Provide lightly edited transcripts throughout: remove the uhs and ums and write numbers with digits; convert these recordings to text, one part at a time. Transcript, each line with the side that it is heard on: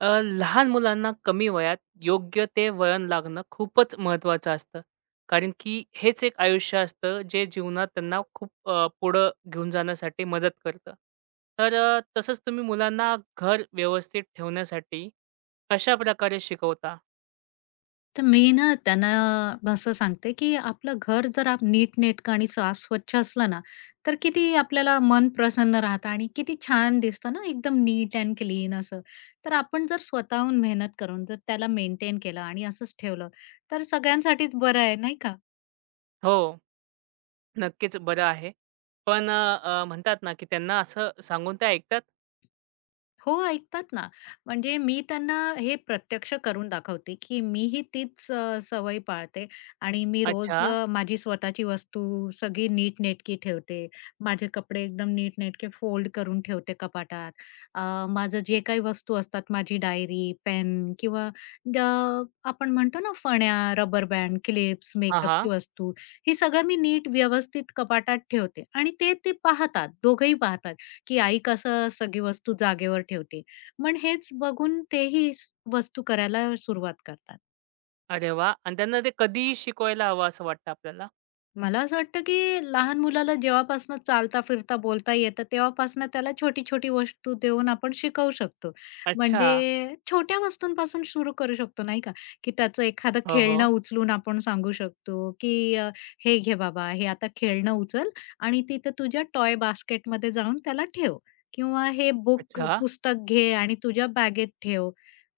right: लहान मुलांना कमी वयात योग्य ते वळण लागणं खूपच महत्त्वाचं असतं. कारण की हेच एक आयुष्य असतं, जे जीवनात त्यांना खूप पुढं घेऊन जाण्यासाठी मदत करतं. तर तसंच तुम्ही मुलांना घर व्यवस्थित ठेवण्यासाठी कशाप्रकारे शिकवता?
left: तर मी ना त्यांना असं सांगते, की आपलं घर जर आप नीटनेटकं आणि साफ-स्वच्छ असलं ना, तर किती आपल्याला मन प्रसन्न राहतं आणि किती छान दिसतं ना, एकदम नीट अँड क्लीन असं. तर आपण जर स्वतःहून मेहनत करून जर त्याला मेंटेन केलं आणि असंच ठेवलं, तर सगळ्यांसाठीच बरं आहे, नाही का?
right: हो, नक्कीच बरं आहे. पण अ, अ, म्हणतात ना, की त्यांना असं सांगून ते ऐकतात.
left: हो, ऐकतात ना. म्हणजे मी त्यांना हे प्रत्यक्ष करून दाखवते, की मीही तीच सवय पाळते आणि मी
right: अच्छा.
left: रोज माझी स्वतःची वस्तू सगळी नीटनेटकी ठेवते. माझे कपडे एकदम नीटनेटके फोल्ड करून ठेवते कपाटात. अ, माझं जे काही वस्तू असतात, माझी डायरी, पेन किंवा अ, आपण म्हणतो ना फण्या, रबर बँड, क्लिप्स,
right: हां, हां.
left: मेकअपची वस्तू, हे सगळं मी नीट व्यवस्थित कपाटात ठेवते आणि ते ते पाहतात, दोघंही पाहतात. की आई कसं सगळी वस्तू जागेवर ठेवते. मग हेच बघून तेही वस्तू करायला सुरुवात करतात.
right: अरे वाह! आणि त्यांना ते कधीही शिकवायला हवं असं वाटतं आपल्याला.
left: मला असं वाटतं, की लहान मुलाला जेव्हापासनं चालता, फिरता, बोलता येतं तेव्हापासनं त्याला छोटी-छोटी वस्तू देऊन आपण शिकवू शकतो.
right: अच्छा.
left: म्हणजे छोट्या वस्तूंपासून सुरू करू शकतो नाही का, की त्याचं एखादं
right: हो,
left: खेळणं
right: हो.
left: उचलून आपण सांगू शकतो, की "हे घे बाबा, हे आता खेळणं उचल आणि तिथं तुझ्या टॉय बास्केटमध्ये जाऊन त्याला ठेव." किंवा "हे बुक
right: अच्छा.
left: पुस्तक घे आणि तुझ्या बॅगेत ठेव."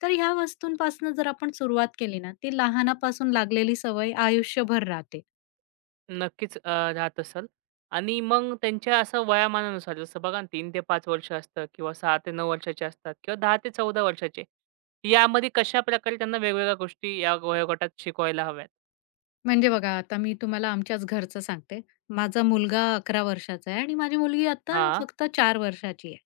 left: तर ह्या वस्तूंपासून जर आपण सुरुवात केली ना, ती लहानापासून लागलेली सवय आयुष्यभर राहते.
right: नक्कीच राहत असेल आणि मग त्यांच्या असं वयामानानुसार जसं बघा ना 3 ते 5 वर्ष असतं किंवा 6 ते 9 वर्षाचे असतात किंवा 10 ते 14 वर्षाचे. यामध्ये कशाप्रकारे त्यांना वेगवेगळ्या गोष्टी या वयोगटात शिकवायला हव्यात.
left: म्हणजे बघा, आता मी तुम्हाला आमच्याच घरचं सांगते. माझा मुलगा 11 वर्षाचा आहे आणि माझी मुलगी आता
right: हां,
left: फक्त 4 वर्षाची आहे.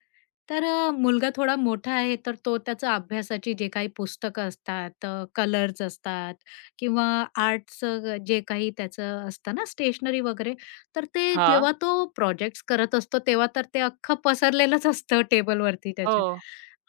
left: तर मुलगा थोडा मोठा आहे, तर तो त्याचा अभ्यासाची जे काही पुस्तकं असतात, कलर्स असतात किंवा आर्टचं जे काही त्याचं असतं ना स्टेशनरी वगैरे, तर ते
right: हां.
left: जेव्हा तो प्रोजेक्ट्स करत असतो, तेव्हा तर ते अख्खं पसरलेलंच असतं टेबलवरती
right: हो.
left: त्याच्या.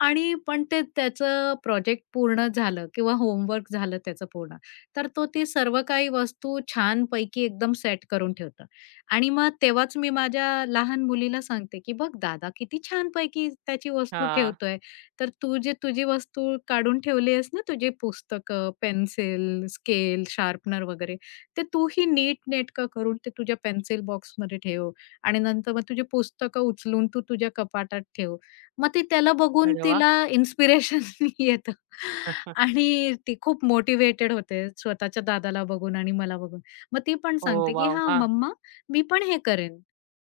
left: आणि पण ते त्याचं प्रोजेक्ट पूर्ण झालं किंवा होमवर्क झालं त्याचं पूर्ण, तर तो ती सर्व काही वस्तू छानपैकी एकदम सेट करून ठेवतो. आणि मग तेव्हाच मी माझ्या लहान मुलीला सांगते, की "बघ दादा किती छान छानपैकी त्याची वस्तू
right: हां.
left: ठेवतोय. तर तू जे तुझी वस्तू काढून ठेवली आहेस ना, तुझे पुस्तकं, पेन्सिल, स्केल, शार्पनर वगैरे, ते तू ही नीटनेटकं करून ते तुझ्या पेन्सिल बॉक्समध्ये ठेव आणि नंतर मग तुझी पुस्तकं उचलून तू तुझ्या कपाटात ठेव." मग ती त्याला बघून
right: अरे वाह!
left: तिला इन्स्पिरेशन येतं आणि ती खूप मोटिव्हेटेड होते स्वतःच्या दादाला बघून आणि मला बघून. मग ती पण
right: ओह
left: सांगते, की
right: वॉव!
left: "हां,
right: हां.
left: मम्मा मी पण हे करेन.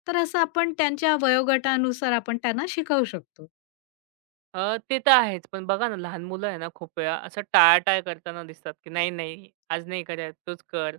left: तर असं आपण त्यांच्या वयोगटानुसार आपण त्यांना शिकवू शकतो.
right: ते तर आहेच. पण बघा ना लहान मुलं आहे ना खूप वेळा असं टाळाटाळ करताना दिसतात, की "नाही, नाही, आज नाही करायचं, तूच कर."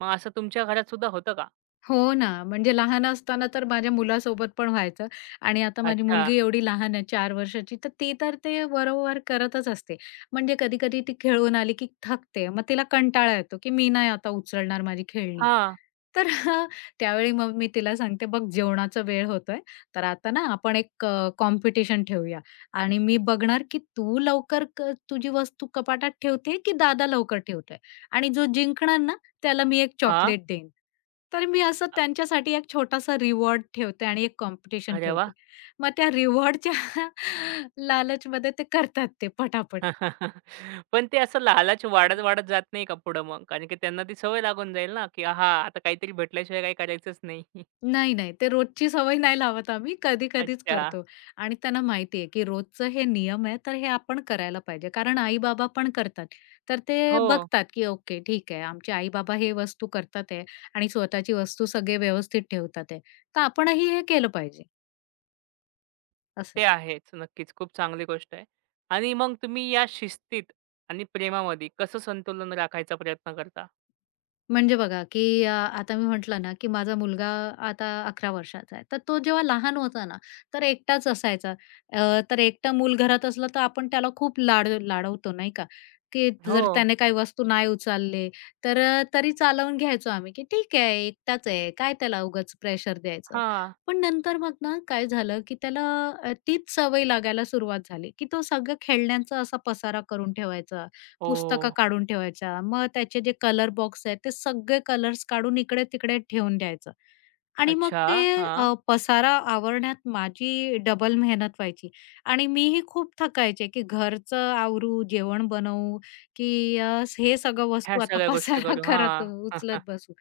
right: मग असं तुमच्या घरात सुद्धा होतं का?
left: हो ना, म्हणजे लहान असताना तर माझ्या मुलासोबत पण व्हायचं आणि आता माझी
right: अच्छा.
left: मुलगी एवढी लहान आहे 4 वर्षाची, तर ती तर ते वारंवार करतच असते. म्हणजे कधी-कधी ती खेळून आली की थकते. मग तिला कंटाळा येतो की मी नाही आता उचलणार माझी खेळणी.
right: हां.
left: तर त्यावेळी मग मी तिला सांगते, "बघ जेवणाचा वेळ होतोय, तर आता ना आपण एक कॉम्पिटिशन ठेवूया आणि मी बघणार की तू लवकर तुझी वस्तू कपाटात ठेवते की दादा लवकर ठेवतोय आणि जो जिंकणार ना त्याला मी एक
right: हां.
left: चॉकलेट देईन." तर मी असं त्यांच्यासाठी एक छोटासा रिवॉर्ड ठेवते आणि एक कॉम्पिटिशन
right: अरे वाह!
left: ठेवते. मग त्या रिवॉर्डच्या लालचमध्ये ते करतात ते पटापट.
right: पण ते असं लालच वाढत, वाढत जात नाही का पुढं मग? कारण की त्यांना ती सवय लागून जाईल ना, की "आहा, आता काहीतरी भेटल्याशिवाय काही करायचंच नाही."
left: नाही, नाही. ते रोजची सवय नाही लावत आम्ही. कधी-कधीच
right: अच्छा.
left: करतो आणि त्यांना माहिती आहे, की रोजचं हे नियम आहे, तर हे आपण करायला पाहिजे. कारण आई-बाबा पण करतात. तर ते
right: हो,
left: बघतात, की ओके ठीक आहे, आमचे आई-बाबा हे वस्तू करतात आहे आणि स्वतःची वस्तू सगळे व्यवस्थित ठेवतात आहे. तर आपणही हे केलं पाहिजे असं.
right: ते आहेच. नक्कीच, खूप चांगली गोष्ट आहे. आणि मग तुम्ही या शिस्तीत आणि प्रेमामध्ये कसं संतुलन राखायचा प्रयत्न करता?
left: म्हणजे बघा, की आता मी म्हटलं ना, की माझा मुलगा आता 11 वर्षाचा आहे. तर तो जेव्हा लहान होता ना, तर एकटाच असायचा. अ, तर एकटा मूल घरात असलं, तर आपण त्याला खूप लाड लाडवतो नाही का, की
right: हो.
left: जर त्याने काही वस्तू नाही उचलले, तर तरी चालवून घ्यायचो आम्ही, की ठीक आहे एकटाच आहे, काय त्याला उगाच प्रेशर द्यायचं.
right: हां.
left: पण नंतर मग ना काय झालं, की त्याला तीच सवय लागायला सुरुवात झाली, की तो सगळं खेळण्यांचा असा पसारा करून ठेवायचा.
right: ओह!
left: पुस्तकं काढून ठेवायच्या. मग त्याचे जे कलर बॉक्स आहेत, ते सगळे कलर्स काढून इकडे-तिकडे ठेवून द्यायचं. आणि मग
right: अच्छा.
left: ते
right: हां.
left: पसारा आवरण्यात माझी डबल मेहनत व्हायची आणि मीही खूप थकायचे, की घरचं आवरू, जेवण बनवू, की हे सगळं
right: ह्या
left: वस्तू आता
right: सगळ्या गोष्टी
left: पसारा
right: करू.
left: करत
right: हां.
left: उचलत बसू.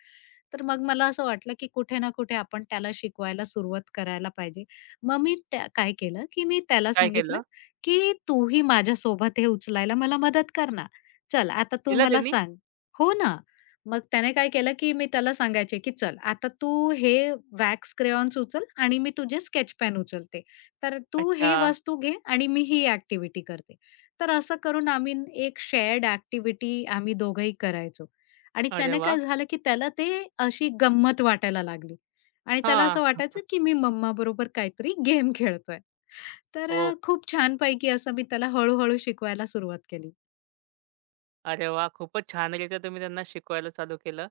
left: तर मग मला असं वाटलं, की कुठे ना कुठे आपण त्याला शिकवायला सुरुवात करायला पाहिजे. मग मी त्या काय केलं, की मी त्याला
right: काय
left: सांगितलं,
right: केलं?
left: की "तूही माझ्यासोबत हे उचलायला मला मदत कर ना." चल आता तू
right: केलं
left: मला
right: त्यांनी?
left: सांग. हो ना. मग त्याने काय केलं, की मी त्याला सांगायचे, की "चल आता तू हे वॅक्स क्रेयॉन्स उचल आणि मी तुझे स्केच पेन उचलते. तर तू
right: अच्छा.
left: हे वस्तू घे आणि मी ही ॲक्टिव्हिटी करते." तर असं करून आम्ही एक शेअर्ड ॲक्टिव्हिटी आम्ही दोघंही करायचो. आणि
right: अरे
left: त्याने काय
right: वाह!
left: झालं, की त्याला ते अशी गंमत वाटायला लागली आणि त्याला
right: हां.
left: असं वाटायचं,
right: ओह!
left: की मी मम्माबरोबर काहीतरी गेम खेळतोय. तर खूप छानपैकी असं मी त्याला हळू शिकवायला सुरुवात केली.
right: अरे वाह! खूपच छानरीत्या तुम्ही त्यांना शिकवायला चालू केलं.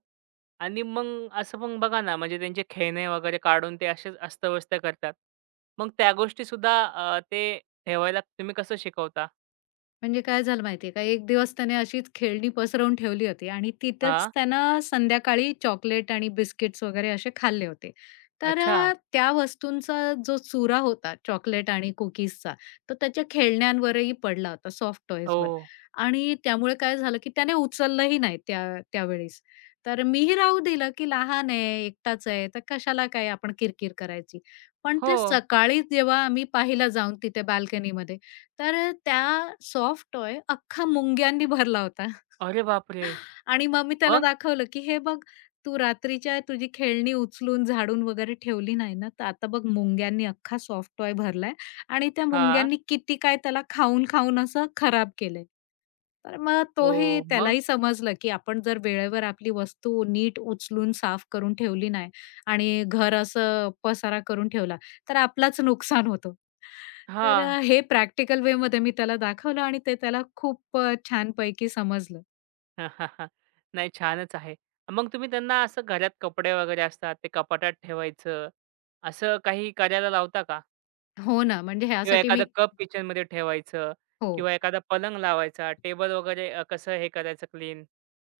right: आणि मग असं पण बघा ना, म्हणजे त्यांचे खेळणे वगैरे काढून ते असेच अस्तव्यस्त करतात. मग त्या गोष्टीसुद्धा ते ठेवायला तुम्ही कसं शिकवता?
left: म्हणजे काय झालं माहितीये का, एक दिवस त्याने अशीच खेळणी पसरवून ठेवली होती आणि तिथेच
right: हां.
left: त्यानं संध्याकाळी चॉकलेट आणि बिस्किट्स वगैरे असे खाल्ले होते. तर
right: अच्छा.
left: त्या वस्तूंचा जो चुरा होता चॉकलेट आणि कुकीजचा, तो त्याच्या खेळण्यांवरही पडला होता, सॉफ्ट
right: ओ,
left: टॉयजवर आणि त्यामुळे काय झालं, की त्याने उचललंही नाही त्यावेळेस. तर मीही राहू दिलं, की लहान आहे, एकटाच आहे, तर कशाला काय आपण किरकिर करायची. पण
right: हो.
left: ते सकाळी जेव्हा आम्ही पाहिलं जाऊन तिथे बाल्कनीमध्ये तर त्या सॉफ्ट टॉय अख्खा मुंग्यांनी भरला होता.
right: अरे बापरे!
left: आणि मग मी त्याला
right: मग?
left: दाखवलं, की "हे बघ, तू रात्रीच्या तुझी खेळणी उचलून झाडून वगैरे ठेवली नाही ना, तर आता बघ मुंग्यांनी अख्खा सॉफ्ट टॉय भरलाय आणि त्या
right: हां.
left: मुंग्यांनी किती काय त्याला खाऊन-खाऊन असं खराब केलंय." तर मग
right: ओह! मग?
left: त्यालाही समजलं, की आपण जर वेळेवर आपली वस्तू नीट उचलून साफ करून ठेवली नाही आणि घर असं पसारा करून ठेवला, तर आपलाच नुकसान होतं. तर
right: हां.
left: हे प्रॅक्टिकल वेमध्ये मी त्याला दाखवलं आणि ते त्याला खूप छानपैकी समजलं.
right: नाही छानच आहे. मग तुम्ही त्यांना असं घरात कपडे वगैरे असतात, ते कपाटात ठेवायचं, असं काही करायला लावता का?
left: हो ना, म्हणजे
right: किंवा
left: ह्यासाठी
right: एखादा
left: मी
right: कप किचनमध्ये ठेवायचं
left: हो.
right: किंवा एखादा पलंग लावायचा, टेबल वगैरे कसं हे करायचं क्लीन?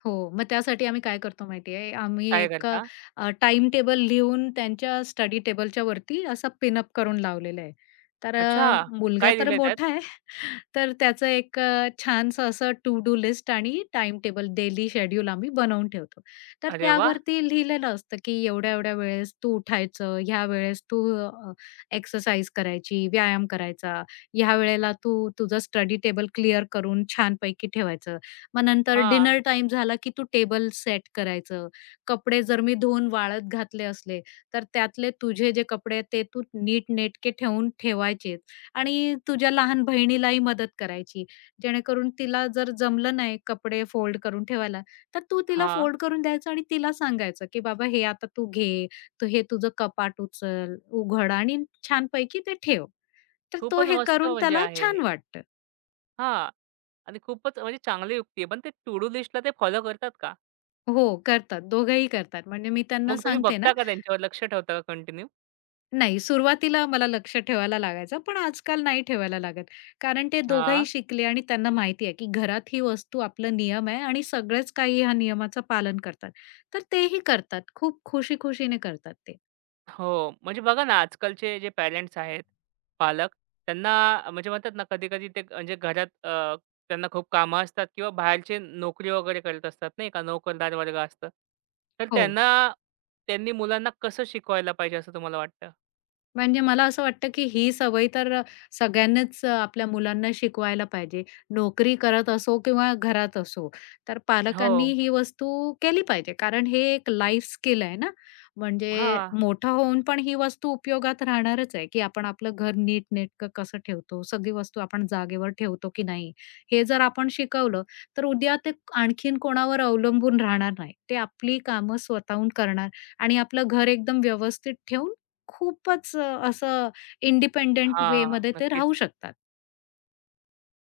left: हो. मग त्यासाठी आम्ही काय करतो माहिती आहे, आम्ही
right: काय
left: एक
right: करता?
left: टाईम टेबल लिहून त्यांच्या स्टडी टेबलच्या वरती असा पिन अप करून लावलेला आहे. तर
right: अच्छा!
left: मुलगा
right: काय
left: तर
right: लिहिलंय त्यात?
left: मोठा आहे, तर त्याचं एक छानसं असं टू डू लिस्ट आणि टाइम टेबल डेली शेड्यूल आम्ही बनवून ठेवतो. तर
right: अरे वाह!
left: त्यावरती लिहिलेलं असतं, की एवढ्या-एवढ्या वेळेस तू उठायचं, ह्या वेळेस तू एक्सरसाइज करायची, व्यायाम करायचा, ह्या वेळेला तू तुझं स्टडी टेबल क्लिअर करून छानपैकी ठेवायचं. मग नंतर
right: हां,
left: डिनर टाइम झाला, की तू टेबल सेट करायचं. कपडे जर मी धुवून वाळत घातले असले, तर त्यातले तुझे जे कपडे आहेत ते तू नीटनेटके ठेवून ठेवायचेत आणि तुझ्या लहान बहिणीलाही मदत करायची. जेणेकरून तिला जर जमलं नाही कपडे फोल्ड करून ठेवायला, तर तू तिला
right: हां.
left: फोल्ड करून द्यायचं आणि तिला सांगायचं, की "बाबा हे आता तू घे, तू हे तुझं कपाट उचल, उघड आणि छानपैकी ते ठेव." तर तो
right: खूपच
left: हे
right: मस्त
left: करून
right: म्हणजे
left: त्याला
right: आहे हे.
left: छान वाटतं.
right: हां. आणि खूपच म्हणजे चांगली युक्ती आहे. पण ते टू डू लिस्टला ते फॉलो करतात का?
left: हो, करतात. दोघंही करतात. म्हणजे मी त्यांना
right: मग तुम्ही
left: सांगते ना,
right: बघता का त्यांच्यावर लक्ष ठेवता का कंटिन्यू?
left: नाही, सुरुवातीला मला लक्ष ठेवायला लागायचं, पण आजकाल नाही ठेवायला लागत. कारण ते
right: हां.
left: दोघंही शिकले आणि त्यांना माहिती आहे, की घरात ही वस्तू आपलं नियम आहे आणि सगळेच काही ह्या नियमाचं पालन करतात. तर तेही करतात. खूप खुशी-खुशीने करतात ते.
right: हो. म्हणजे बघा ना, आजकालचे जे पॅरेंट्स आहेत, पालक त्यांना म्हणजे म्हणतात ना, कधी-कधी ते म्हणजे घरात त्यांना खूप कामं असतात किंवा बाहेरचे नोकरी वगैरे करत असतात नाही का, नोकरदार वर्ग असतं. तर
left: हो.
right: त्यांना त्यांनी मुलांना कसं शिकवायला पाहिजे असं तुम्हाला वाटतं?
left: म्हणजे मला असं वाटतं, की ही सवय तर सगळ्यांनीच आपल्या मुलांना शिकवायला पाहिजे. नोकरी करत असो किंवा घरात असो, तर पालकांनी
right: हो.
left: ही वस्तू केली पाहिजे. कारण हे एक लाईफ स्किल आहे ना, म्हणजे
right: हां.
left: मोठं होऊन पण ही वस्तू उपयोगात राहणारच आहे, की आपण आपलं घर नीटनेटकं कसं ठेवतो, सगळी वस्तू आपण जागेवर ठेवतो की नाही, हे जर आपण शिकवलं, तर उद्या ते आणखीन कोणावर अवलंबून राहणार नाही. ते आपली कामं स्वतःहून करणार आणि आपलं घर एकदम व्यवस्थित ठेवून खूपच असं इंडिपेंडंट
right: हां.
left: वेमध्ये ते राहू
right: नक्कीच.
left: शकतात.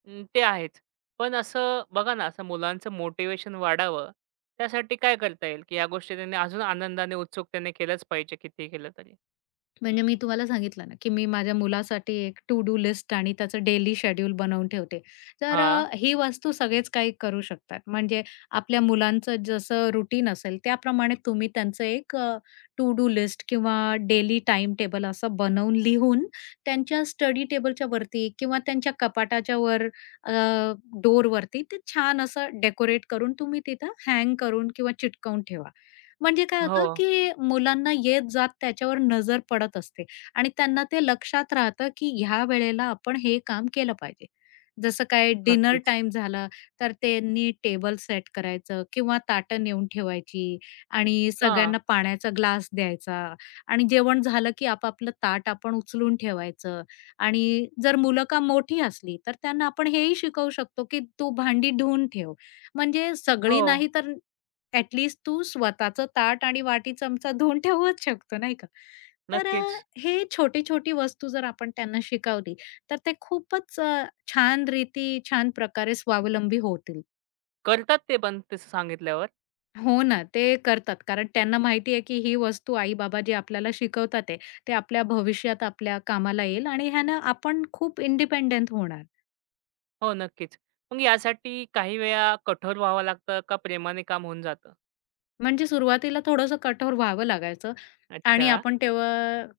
right: अं, ते आहेच. पण असं बघा ना, असं मुलांचं मोटिव्हेशन वाढावं, त्यासाठी काय करता येईल, की या गोष्टी त्यांनी अजून आनंदाने, उत्सुकतेने केलंच पाहिजे कितीही केलं तरी?
left: म्हणजे मी तुम्हाला सांगितलं ना, की मी माझ्या मुलासाठी एक टू डू लिस्ट आणि त्याचं डेली शेड्यूल बनवून ठेवते. तर
right: हां.
left: ही वस्तू सगळेच काही करू शकतात. म्हणजे आपल्या मुलांचं जसं रुटीन असेल त्याप्रमाणे तुम्ही त्यांचं एक टू डू लिस्ट किंवा डेली टाईम टेबल असं बनवून लिहून त्यांच्या स्टडी टेबलच्या वरती किंवा त्यांच्या कपाटाच्या वर डोरवरती ते छान असं डेकोरेट करून तुम्ही तिथं हँग करून किंवा चिटकवून ठेवा. म्हणजे काय
right: हो.
left: होतं, की मुलांना येत-जात त्याच्यावर नजर पडत असते आणि त्यांना ते लक्षात राहतं, की ह्या वेळेला आपण हे काम केलं पाहिजे. जसं काय डिनर
right: नक्कीच.
left: टाइम झाला, तर त्यांनी टेबल सेट करायचं किंवा ताटं नेऊन ठेवायची आणि
right: हां.
left: सगळ्यांना पाण्याचा ग्लास द्यायचा आणि जेवण झालं, की आपापलं ताट आपण उचलून ठेवायचं आणि जर मुलं का मोठी असली, तर त्यांना आपण हेही शिकवू शकतो, की "तू भांडी धुवून ठेव." म्हणजे
right: हो,
left: सगळी नाही तर ॲटलीस्ट तू स्वतःचं ताट आणि वाटी चमचा धुवून ठेवूच शकतो, नाही का? तर
right: नक्कीच.
left: हे छोटी-छोटी वस्तू जर आपण त्यांना शिकवली, तर ते खूपच छान रीती, छान प्रकारे स्वावलंबी होतील.
right: करतात ते पण तसं सांगितल्यावर.
left: हो ना, ते करतात. कारण त्यांना माहिती आहे की ही वस्तू आई-बाबा जे आपल्याला शिकवतात आहे, ते आपल्या भविष्यात आपल्या कामाला येईल आणि ह्यानं आपण खूप इंडिपेंडंट होणार.
right: हो, नक्कीच. मग यासाठी काही वेळा कठोर व्हावं लागतं का प्रेमाने काम होऊन जातं?
left: म्हणजे सुरुवातीला थोडंसं कठोर व्हावं लागायचं, आणि
right: अच्छा.
left: आपण तेव्हा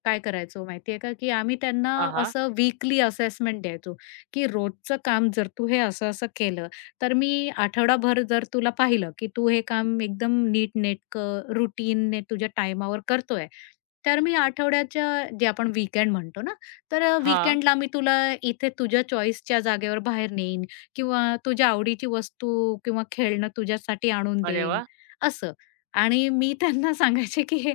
left: काय करायचो माहिती का, की आम्ही त्यांना
right: हां, हां.
left: असं वीकली असेसमेंट द्यायचो, की रोजचं काम जर तू हे असं-असं केलं, तर मी आठवडाभर जर तुला पाहिलं, की तू हे काम एकदम नीटनेटकं रुटीनने तुझ्या टाईमावर करतोय, तर मी आठवड्याच्या जे आपण वीकेंड म्हणतो ना, तर
right: हां.
left: वीकेंडला मी तुला इथे तुझ्या चॉईसच्या जागेवर बाहेर नेईन किंवा तुझ्या आवडीची वस्तू किंवा खेळणं तुझ्यासाठी आणून
right: अरे
left: देईन,
right: वाह!
left: असं. आणि मी त्यांना सांगायचे, की हे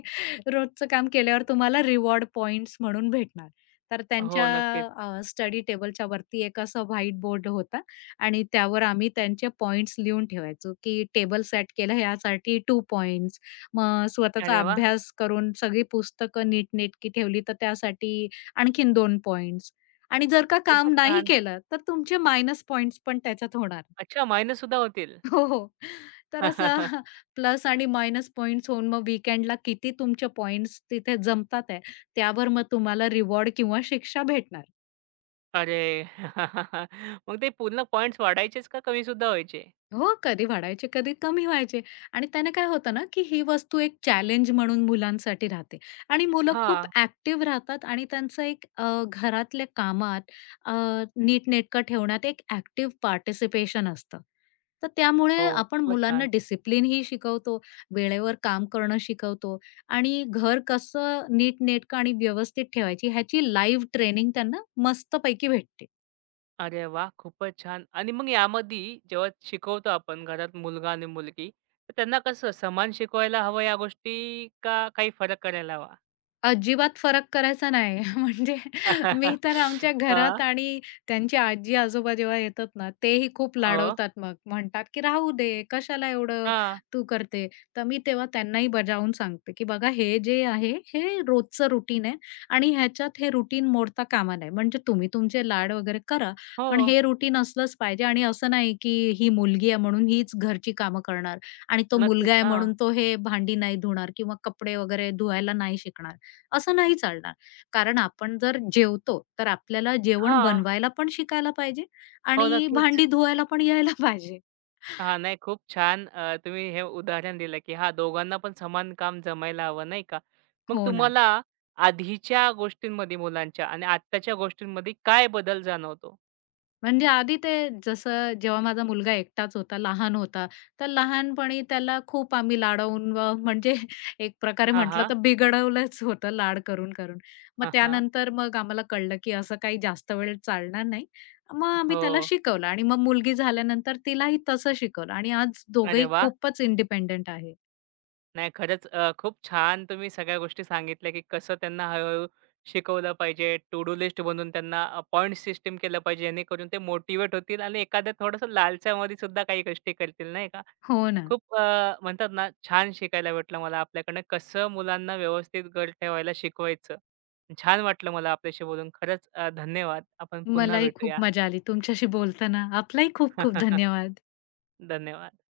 left: रोजचं काम केल्यावर तुम्हाला रिवॉर्ड पॉइंट्स म्हणून भेटणार. तर
right: हो,
left: त्यांच्या
right: नक्कीच.
left: स्टडी टेबलच्या वरती एक असं व्हाईट बोर्ड होता आणि त्यावर आम्ही त्यांचे पॉइंट्स लिहून ठेवायचो, की टेबल सेट केलं यासाठी 2 पॉइंट्स. मग स्वतःचा
right: अरे वाह!
left: अभ्यास करून सगळी पुस्तकं नीटनेटकी ठेवली तर त्यासाठी आणखीन 2 पॉइंट्स आणि जर का काम
right: खूपच
left: नाही
right: छान.
left: केलं, तर तुमचे मायनस पॉइंट्स पण त्याच्यात होणार.
right: अच्छा, मायने सुद्धा होतील.
left: हो, हो. तर असा प्लस आणि मायनस पॉइंट्स होऊन मग वीकेंडला किती तुमचे पॉइंट्स तिथे जमतात आहे, त्यावर मग तुम्हाला रिवॉर्ड किंवा शिक्षा भेटणार.
right: अरे! मग ते पूर्ण पॉइंट्स वाढायचेच का कमी सुद्धा व्हायचे?
left: हो, कधी वाढायचे, कधी कमी व्हायचे आणि त्याने काय होतं ना, की ही वस्तू एक चॅलेंज म्हणून मुलांसाठी राहते आणि मुलं खूप
right: हां.
left: ॲक्टिव्ह राहतात आणि त्यांचं एक घरातल्या कामात अ, नीटनेटकं ठेवण्यात एक ॲक्टिव्ह पार्टिसिपेशन असतं. तर त्यामुळे
right: हो,
left: आपण
right: खूपच
left: मुलांना
right: छान.
left: डिसिप्लिनही शिकवतो, वेळेवर काम करणं शिकवतो आणि घर कसं नीटनेटकं आणि व्यवस्थित ठेवायची ह्याची लाईव्ह ट्रेनिंग त्यांना मस्तपैकी भेटते.
right: अरे वा खूपच छान. आणि मग यामध्ये जेव्हा शिकवतो आपण घरात मुलगा आणि मुलगी, तर त्यांना कसं समान शिकवायला हवं या गोष्टी का काही फरक करायला हवा?
left: अजिबात फरक करायचा नाही. म्हणजे मी तर आमच्या
right: हां,
left: घरात आणि त्यांची आजी-आजोबा जेव्हा येतात ना, तेही खूप
right: हो.
left: लाडवतात मग. म्हणतात, की "राहू दे, कशाला एवढं
right: हां,
left: तू करते?" तर मी तेव्हा त्यांनाही बजावून सांगते, की "बघा हे जे आहे, हे रोजचं रुटीन आहे आणि ह्याच्यात हे रुटीन मोडता कामा नये. म्हणजे तुम्ही तुमचे लाड वगैरे करा, पण
right: हो.
left: हे रुटीन असलंच पाहिजे आणि असं नाही, की ही मुलगी आहे म्हणून हीच घरची कामं करणार आणि तो मुलगा
right: नक्कीच.
left: आहे
right: हां.
left: म्हणून तो हे भांडी नाही धुणार किंवा कपडे वगैरे धुवायला नाही शिकणार." असं नाही चालणार. कारण आपण जर जेवतो, तर आपल्याला जेवण
right: हां.
left: बनवायला पण शिकायला पाहिजे
right: हो,
left: आणि
right: नक्कीच.
left: भांडी धुवायला पण यायला पाहिजे.
right: हां, नाही खूप छान तुम्ही हे उदाहरण दिलं, की हां, दोघांना पण समान काम जमायला हवं नाही का? मग
left: हो ना.
right: तुम्हाला आधीच्या गोष्टींमध्ये मुलांच्या आणि आत्ताच्या गोष्टींमध्ये काय बदल जाणवतो?
left: म्हणजे आधी ते जसं जेव्हा माझा मुलगा एकटाच होता, लहान होता, तर लहानपणी त्याला खूप आम्ही लाडवून म्हणजे एक प्रकारे
right: हां,
left: म्हटलं
right: हां.
left: तर बिघडवलंच होतं लाड करून-करून. मग
right: हां, हां.
left: त्यानंतर मग आम्हाला कळलं, की असं काही जास्त वेळ चालणार नाही. मग आम्ही त्याला
right: हो.
left: शिकवलं आणि मग मुलगी झाल्यानंतर तिलाही तसं शिकवलं आणि आज
right: अरे
left: दोघंही
right: वाह!
left: खूपच इंडिपेंडंट आहे.
right: नाही खरंच खूप छान तुम्ही सगळ्या गोष्टी सांगितल्या, की कसं त्यांना हळू-हळू शिकवलं पाहिजे. टू डू लिस्ट बनवून त्यांना पॉइंट सिस्टम केलं पाहिजे. जेणेकरून ते मोटिव्हेट होतील आणि एखाद्या थोडंसं लालच्यामध्ये सुद्धा काही गोष्टी करतील नाही का?
left: हो ना.
right: खूप म्हणतात ना छान शिकायला भेटलं मला आपल्याकडनं कसं मुलांना व्यवस्थित घर ठेवायला शिकवायचं. छान वाटलं मला आपल्याशी बोलून. खरंच धन्यवाद. आपण पुन्हा
left: मलाही
right: भेटूया.
left: खूप मजा आली तुमच्याशी बोलताना. आपलाही खूप खूप धन्यवाद.
right: धन्यवाद.